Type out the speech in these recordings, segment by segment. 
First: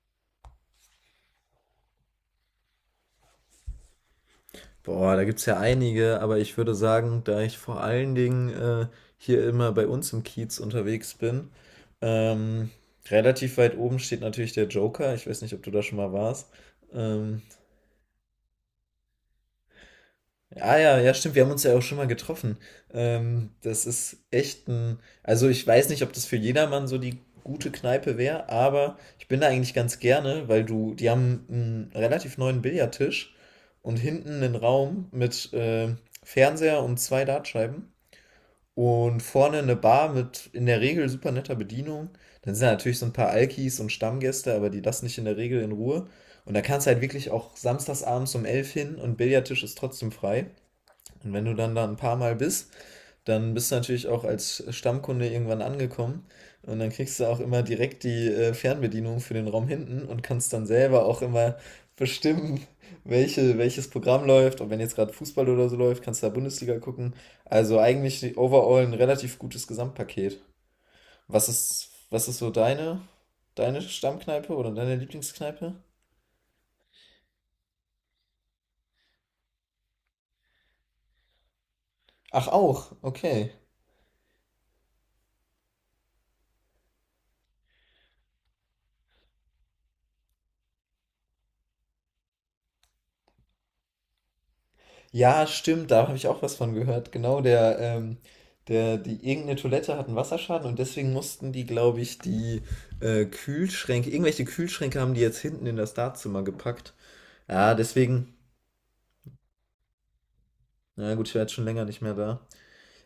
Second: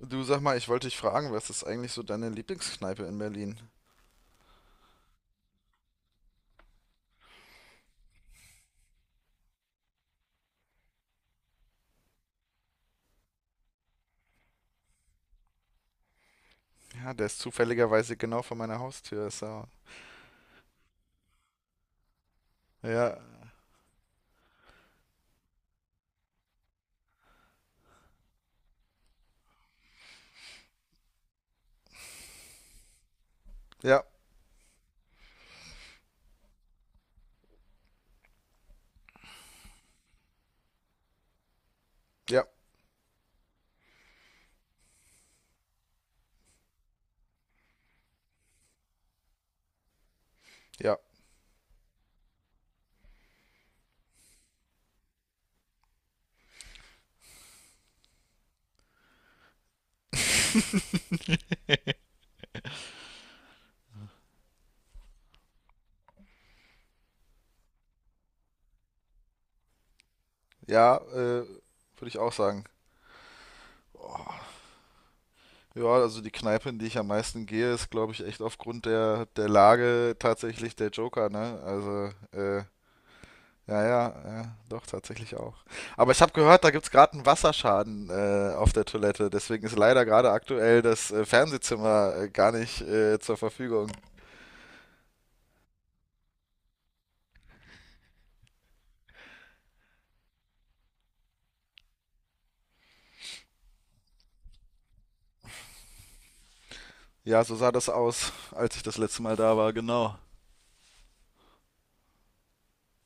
Du, sag mal, ich wollte dich fragen, was ist eigentlich so deine Lieblingskneipe in Berlin? Boah, da gibt's ja einige, aber ich würde sagen, da ich vor allen Dingen hier immer bei uns im Kiez unterwegs bin, ähm, relativ weit oben steht natürlich der Joker. Ich weiß nicht, ob du da schon mal warst. Ja, der ist Ähm, zufälligerweise genau vor meiner Haustür. Ist ja, Ah ja, ja, stimmt, wir haben uns ja auch schon mal getroffen. ja, Das ist echt also ich weiß nicht, ob das für jedermann so die gute Kneipe wäre, aber ich bin da eigentlich ganz gerne, die haben einen relativ neuen Billardtisch und ja, hinten einen Raum mit Fernseher und zwei Dartscheiben und vorne eine Bar mit in der Regel super netter Bedienung. ja, Dann sind da natürlich so ein paar Alkis und Stammgäste, aber die lassen dich in der Regel in Ruhe. Und da kannst du halt wirklich auch samstagsabends um 11 hin und Billardtisch ist trotzdem frei. ja, Und wenn du dann da ein paar Mal bist, dann bist du natürlich auch als Stammkunde irgendwann angekommen. Und dann kriegst du auch immer direkt die Fernbedienung für den Raum hinten und kannst dann selber auch immer bestimmen, welches Programm läuft. Und wenn jetzt gerade Fußball oder so läuft, kannst du da Bundesliga gucken. Also eigentlich overall ein relativ gutes Gesamtpaket. ja, Was ist, würde ich was auch ist so sagen. deine Oh, Stammkneipe oder deine Lieblingskneipe? ja, also die Kneipe, in die ich am meisten gehe, ist, glaube ich, echt aufgrund der Lage tatsächlich der Joker, ne? Ach, auch, okay. Ja, ja, ja, doch, tatsächlich auch. Aber ich habe gehört, da gibt's gerade einen Wasserschaden auf der Toilette. Deswegen ist leider gerade aktuell das Fernsehzimmer gar nicht zur Verfügung. Ja, stimmt, da habe ich auch was von gehört. Genau, die irgendeine Toilette hat einen Wasserschaden, und deswegen mussten die, glaube ich, die Kühlschränke, irgendwelche Kühlschränke haben die jetzt hinten in das Dartzimmer gepackt. Ja, so sah Ja, das aus, deswegen, als ich das letzte Mal da war, genau. na gut, ich war jetzt schon länger nicht mehr da.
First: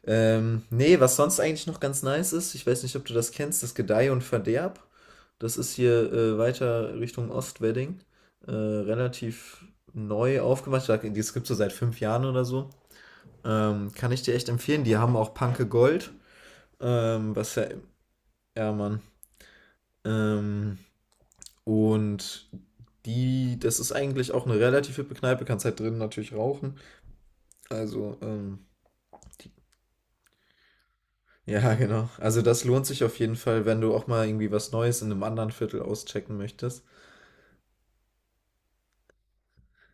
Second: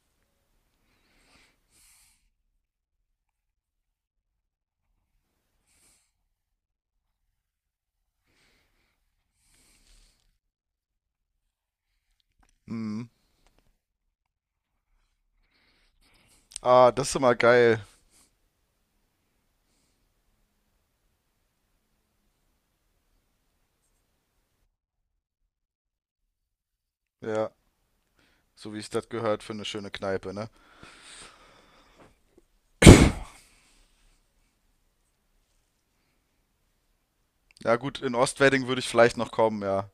Nee, was sonst eigentlich noch ganz nice ist, ich weiß nicht, ob du das kennst, das Gedeih und Verderb. Das ist hier weiter Richtung Ostwedding. Relativ neu aufgemacht. Das gibt es so seit 5 Jahren oder so. Mhm. Kann ich dir echt empfehlen. Die haben auch Panke Gold. Ah, das ist immer Was ja, geil. ja, Mann. Ähm, und das ist eigentlich auch eine relativ hippe Kneipe, kannst halt drinnen natürlich rauchen. Ja, Also, so wie ich das gehört, für eine schöne Kneipe, ne? ja, genau. Also das lohnt sich auf jeden Fall, wenn du auch mal irgendwie was Neues in einem anderen Viertel auschecken möchtest. Ja, gut, in Ostwedding würde ich vielleicht noch kommen, ja.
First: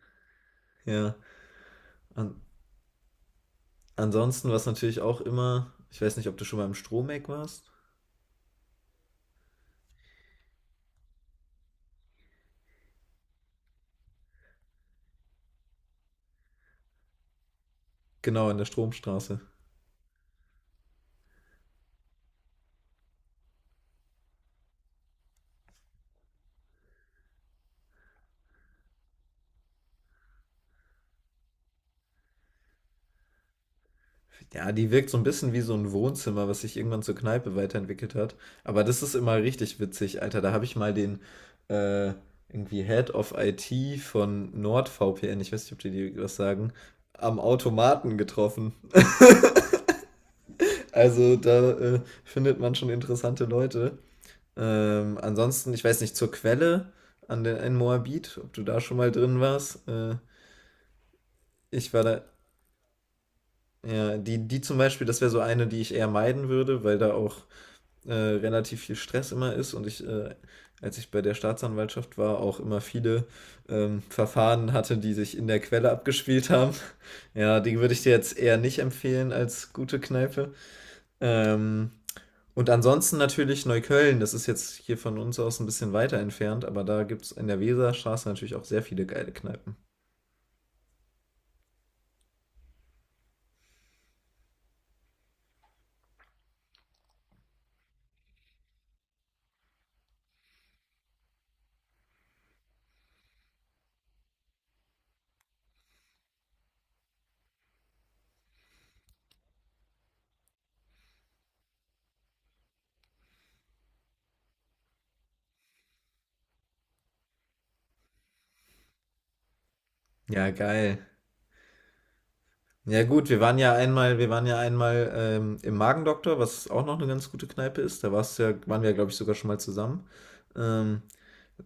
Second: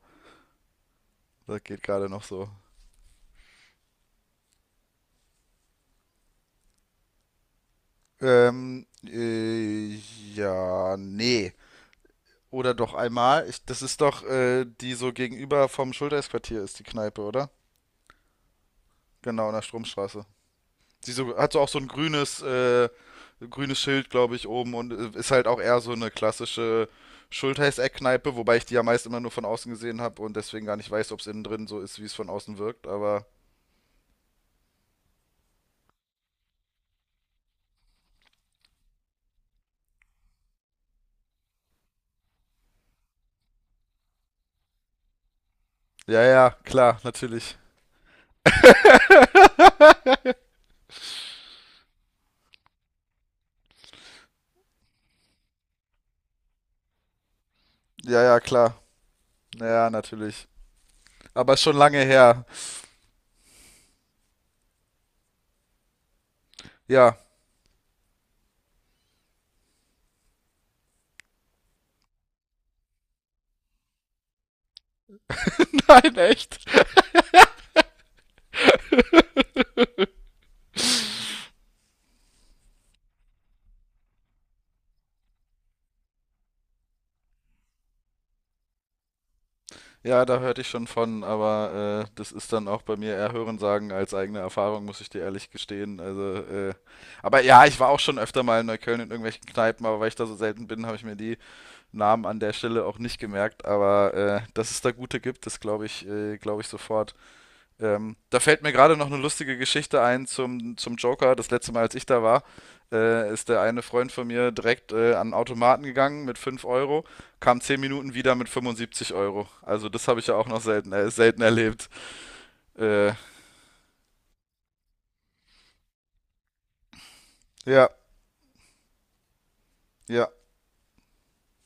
Ja. Das geht gerade noch An so. ansonsten, was natürlich auch immer, ich weiß nicht, ob du schon mal im Stromeck warst. Ähm, äh, ja, nee. Oder doch einmal. Das ist doch, die so gegenüber vom Schultersquartier ist, die Kneipe, oder? Genau, in der Stromstraße. Genau, in der Stromstraße. Sie so, hat so auch so ein grünes, grünes Schild, glaube ich, oben und ist halt auch eher so eine klassische Schultheiß-Eckkneipe, wobei ich die ja meist immer nur von außen gesehen habe und deswegen gar nicht weiß, ob es innen drin so ist, wie es von außen wirkt. Aber Ja, die wirkt so ein bisschen wie so ein Wohnzimmer, was sich irgendwann zur Kneipe weiterentwickelt hat. Aber das ist immer richtig witzig, Alter. Da habe ich mal den äh, irgendwie Head of IT von NordVPN, ich weiß nicht, ob die ja, dir was ja, sagen, klar, am natürlich. Automaten getroffen. Also da findet man schon interessante Leute. Ansonsten, ich weiß nicht, zur Quelle an den in Ja, Moabit, ja, ob du klar. da schon mal drin Ja, warst. ja, Äh, natürlich. Aber schon ich lange war da, her. ja, die zum Beispiel, das wäre so eine, die ich eher meiden würde, weil da Ja. auch relativ viel Stress immer ist, und als ich bei der Staatsanwaltschaft war, auch immer viele Verfahren hatte, die sich in der Quelle Nein, abgespielt echt. haben. Ja, die würde ich dir jetzt eher nicht empfehlen als gute Kneipe. Ähm, und ansonsten natürlich Neukölln, das ist jetzt hier von uns aus ein bisschen weiter entfernt, aber da gibt es in der Weserstraße natürlich auch sehr viele geile Kneipen. Ja, da hörte ich schon von, aber das ist dann auch bei mir eher Hörensagen als eigene Erfahrung, muss ich dir ehrlich gestehen. Aber ja, ich war auch schon öfter mal in Neukölln in irgendwelchen Kneipen, aber weil ich da so selten bin, habe ich mir die Namen an der Stelle auch nicht gemerkt. Aber dass es da gute gibt, das glaube ich sofort. Da fällt mir gerade noch eine lustige Geschichte ein zum Joker. Das letzte Mal, als ich da war, ist der eine Freund von mir direkt an den Automaten gegangen mit 5 Euro, kam 10 Minuten wieder mit 75 Euro. Also das habe ich ja auch Ja, noch selten, geil. Selten erlebt. Ja Äh, gut, wir waren ja einmal im Magendoktor, was auch noch eine ganz gute Kneipe ja, ist. Da warst du ja, waren wir ja, glaube ich, sogar schon mal zusammen. ja, Ähm,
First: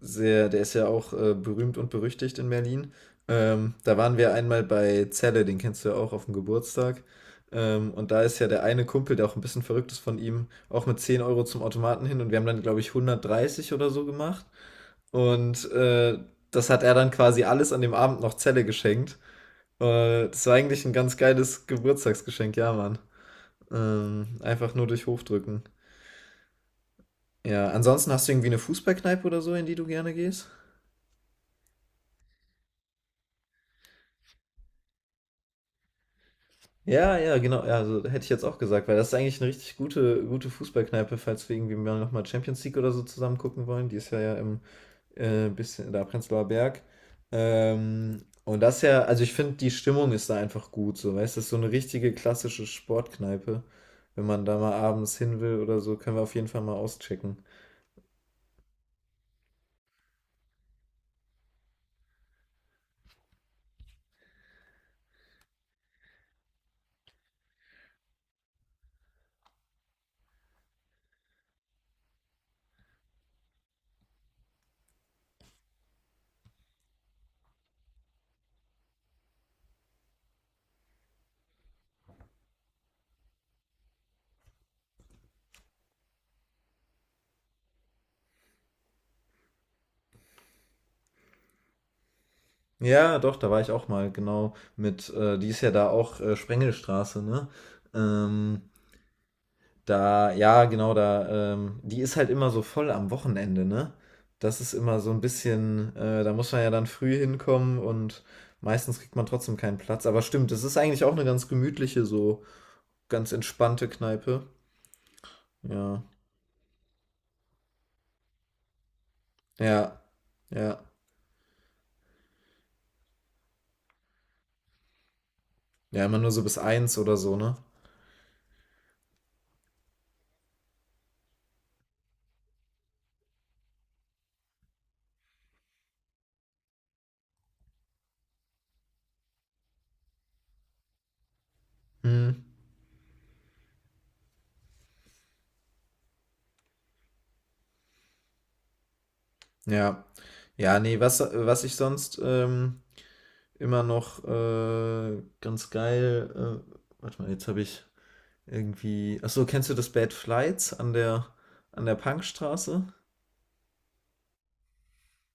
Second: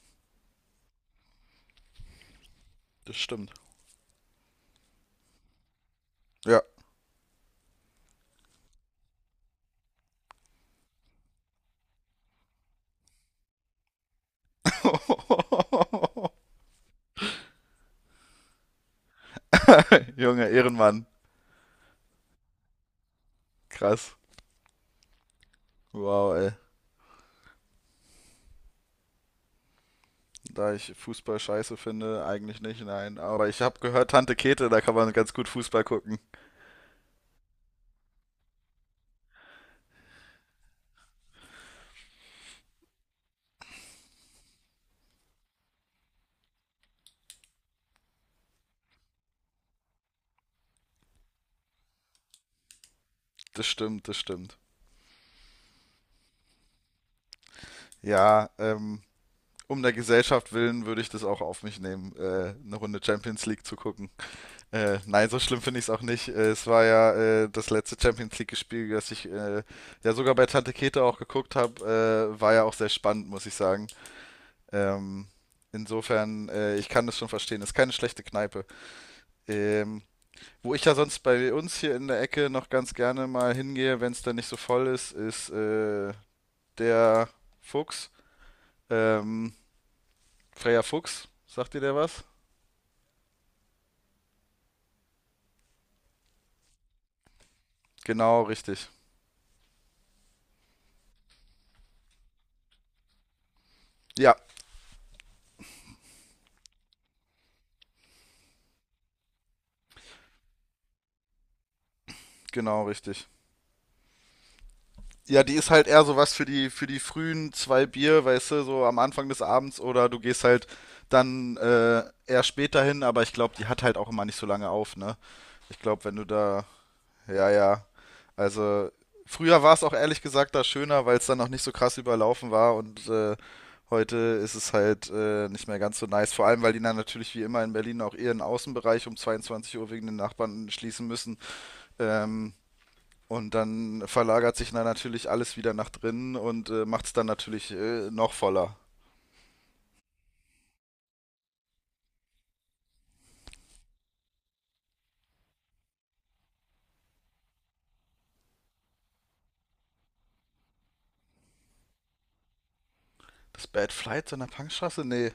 sehr, der ist ja auch berühmt und berüchtigt in Berlin. das stimmt. Da waren wir einmal bei Zelle, den kennst du ja auch auf dem Ja. Geburtstag. Und da ist ja der eine Kumpel, der auch ein bisschen verrückt ist, von ihm, auch mit 10 Euro zum Automaten hin, und wir haben dann, glaube ich, 130 oder so gemacht. Und das hat er dann quasi alles an dem Abend noch Zelle geschenkt. Das Junge, war eigentlich ein Ehrenmann. ganz geiles Geburtstagsgeschenk, ja, Mann. Krass. Einfach nur durch Hochdrücken. Wow, ey. Ja, ansonsten hast du irgendwie eine Fußballkneipe oder so, in die du gerne gehst? Da ich Fußball scheiße finde, eigentlich nicht, nein. Aber ich habe gehört, Tante Käthe, da kann man ganz gut Fußball gucken. Ja, ja, genau. Ja, also hätte ich jetzt auch gesagt, weil das ist eigentlich eine richtig gute, gute Fußballkneipe, falls wir irgendwie mal nochmal Champions League oder so zusammen gucken wollen. Die ist ja, im bisschen da Prenzlauer Berg. Und das ist ja, also ich finde, die Stimmung ist da einfach gut, so, weißt du, das ist so eine richtige klassische Sportkneipe. Das stimmt, das Wenn man stimmt. da mal abends hin will oder so, können wir auf jeden Fall mal auschecken. Ja, um der Gesellschaft willen würde ich das auch auf mich nehmen, eine Runde Champions League zu gucken. Nein, so schlimm finde ich es auch nicht. Es war ja das letzte Champions League-Spiel, das ich ja sogar bei Tante Käthe auch geguckt habe. War ja auch sehr spannend, muss ich sagen. Ähm, insofern, ich kann das schon verstehen. Ist keine schlechte Kneipe. Ähm, wo ich ja sonst bei uns hier in der Ecke noch ganz gerne mal hingehe, wenn es dann nicht so voll ist, ist der Fuchs. Ähm, Freya Fuchs, sagt dir der was? Ja, doch, da war ich auch mal, genau, die ist ja da auch Sprengelstraße, ne? Genau, Ähm, richtig. ja, genau, die ist halt immer so voll am Wochenende, ne? Ja, Das ist immer so ein bisschen, da muss man ja dann früh hinkommen, und meistens kriegt man trotzdem keinen Platz. Aber stimmt, das ist eigentlich auch eine ganz gemütliche, so genau, richtig. ganz entspannte Kneipe. Ja, die ist halt eher Ja, sowas für für die frühen 2 Bier, weißt du, so am Anfang des Abends ja, oder du gehst halt ja. dann eher später hin, aber ich glaube, die hat halt auch immer nicht so lange auf, ne? Ich glaube, Ja, wenn immer du nur so bis da, 1 oder so, ja, ne? ja, also früher war es auch ehrlich gesagt da schöner, weil es dann noch nicht so krass überlaufen war und heute ist es halt nicht mehr ganz so nice, vor allem, weil die dann natürlich wie immer in Berlin auch ihren Außenbereich um 22 Uhr wegen den Nachbarn schließen müssen. Hm, Ähm, und dann verlagert sich dann natürlich alles wieder nach drinnen und macht es dann natürlich noch voller. ja. Ja, nee, was ich sonst immer noch ganz geil. Warte mal, jetzt habe ich irgendwie. Achso, kennst du das Bad Flights an der Punkstraße? Das Bad Flight so in der Punkstraße? Nee.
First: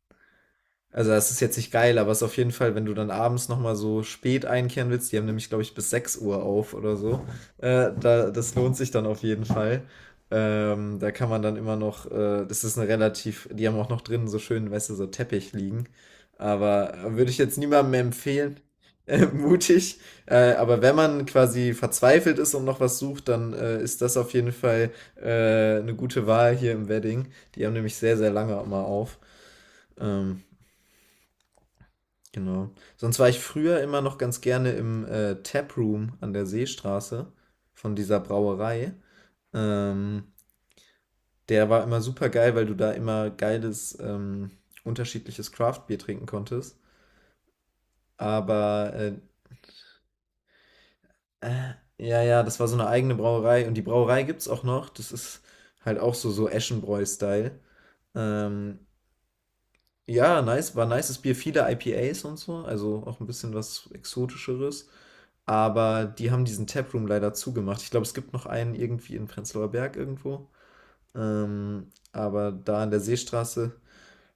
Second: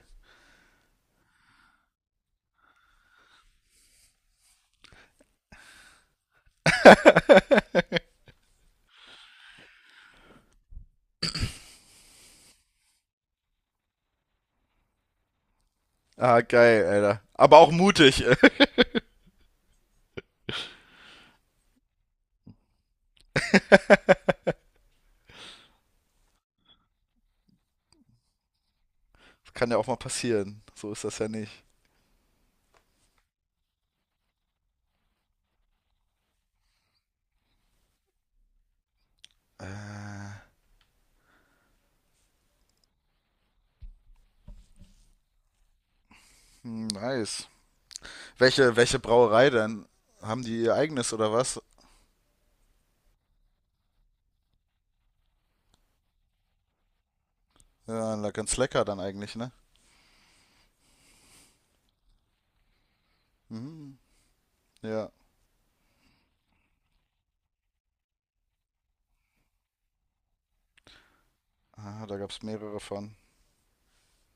Also das ist jetzt nicht geil, aber es ist auf jeden Fall, wenn du dann abends nochmal so spät einkehren willst, die haben nämlich, glaube ich, bis 6 Uhr auf oder so, das lohnt sich dann auf jeden Fall. Da kann man dann immer noch, das ist eine relativ, die haben auch noch drinnen so schön, weißt du, so Teppich liegen. Ah, geil, Aber Alter. würde ich Aber jetzt auch niemandem mutig. empfehlen, mutig. Aber wenn man quasi verzweifelt ist und noch was sucht, dann ist das auf jeden Fall eine gute Wahl hier im Wedding. Die haben nämlich sehr, sehr lange immer auf. Kann ja auch mal Ähm, passieren. So ist das ja nicht. Genau Sonst war ich früher immer noch ganz gerne im Taproom an der Seestraße von dieser Brauerei. Äh, Ähm, der war immer super geil, weil du da immer geiles, unterschiedliches Craft-Bier trinken konntest. hm, nice. Aber Welche Brauerei denn? Haben die ihr eigenes oder was? Ja, ja, das war so eine eigene Brauerei. Und die Brauerei gibt's auch noch. Das ist halt auch so, so Eschenbräu-Style. Ja, ganz Ähm, lecker dann eigentlich, ne? ja, nice, war nices Bier, viele IPAs und so, also auch ein bisschen was Mhm. Exotischeres. Ja. Aber die haben diesen Taproom leider zugemacht. Ich glaube, es gibt noch einen irgendwie in Prenzlauer Berg irgendwo. Ähm, Ah, da gab es aber mehrere da an der von. Seestraße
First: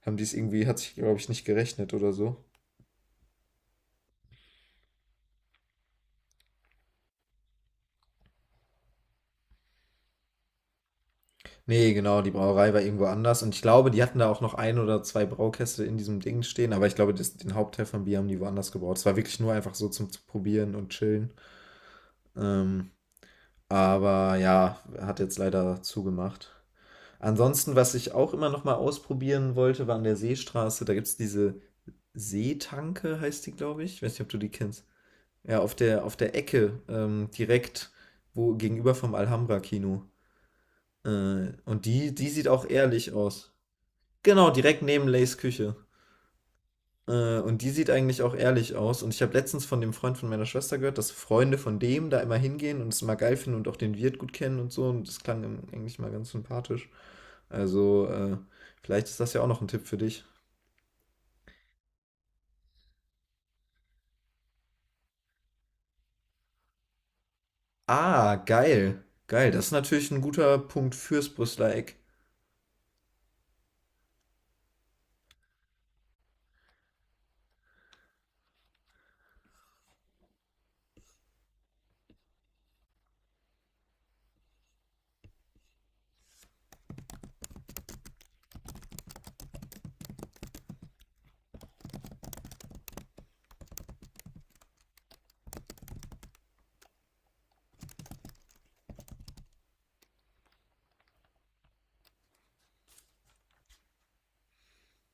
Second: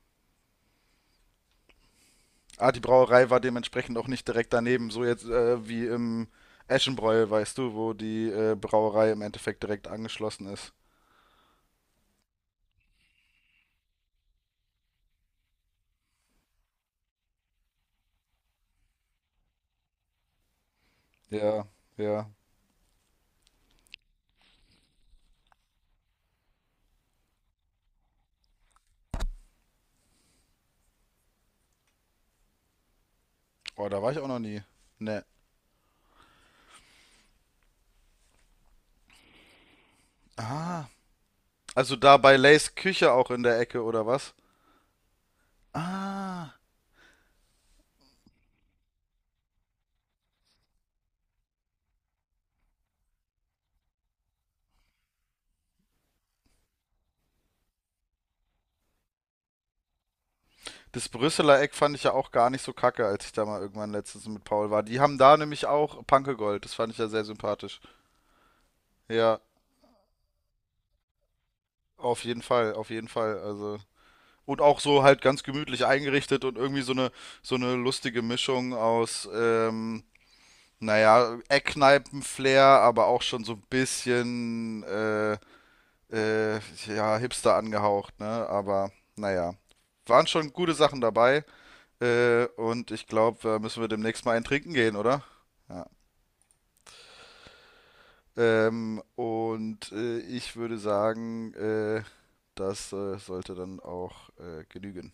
haben die es irgendwie, hat sich, glaube ich, nicht gerechnet oder so. Ah, die Brauerei war dementsprechend auch nicht direkt daneben, so jetzt wie im Eschenbräu, weißt du, wo die Brauerei im Endeffekt direkt angeschlossen ist. Nee, genau, die Brauerei war irgendwo anders. Und ich glaube, die hatten da auch noch ein oder zwei Braukäste in diesem Ding stehen. Aber ich glaube, den Hauptteil von Bier haben die woanders gebraut. Es war wirklich nur einfach so zum Probieren und Chillen. Ja, ja. Ähm, aber ja, hat jetzt leider zugemacht. Ansonsten, was ich auch immer noch mal ausprobieren wollte, war an der Seestraße. Da gibt es diese Seetanke, heißt die, glaube Oh, ich. da Ich weiß war ich nicht, auch ob du noch die nie. kennst. Ne. Ja, auf der Ecke, direkt gegenüber vom Alhambra-Kino. Ah, Und also die, da die bei sieht auch Lays Küche ehrlich auch in aus. der Ecke, oder was? Genau, direkt neben Lays Küche. Ah, Und die sieht eigentlich auch ehrlich aus. Und ich habe letztens von dem Freund von meiner Schwester gehört, dass Freunde von dem da immer hingehen und es mal geil finden und auch den Wirt gut kennen und so. Und das klang ihm eigentlich mal ganz sympathisch. Also, vielleicht ist das ja auch noch ein Tipp für dich. das Brüsseler Eck fand ich ja auch gar nicht so kacke, als ich da mal irgendwann letztens mit Paul war. Die haben da nämlich auch Panke Gold, das fand ich ja sehr sympathisch. Ah, geil. Ja, Geil, das ist natürlich ein guter Punkt fürs Brüsseler Eck. Auf jeden Fall, also. Und auch so halt ganz gemütlich eingerichtet und irgendwie so eine lustige Mischung aus, naja, Eckkneipen-Flair, aber auch schon so ein bisschen, äh, ja, Hipster angehaucht, ne? Aber naja, waren schon gute Sachen dabei. Und ich glaube, da müssen wir demnächst mal einen trinken gehen, oder? Ja. Und ich würde sagen, das sollte dann auch genügen.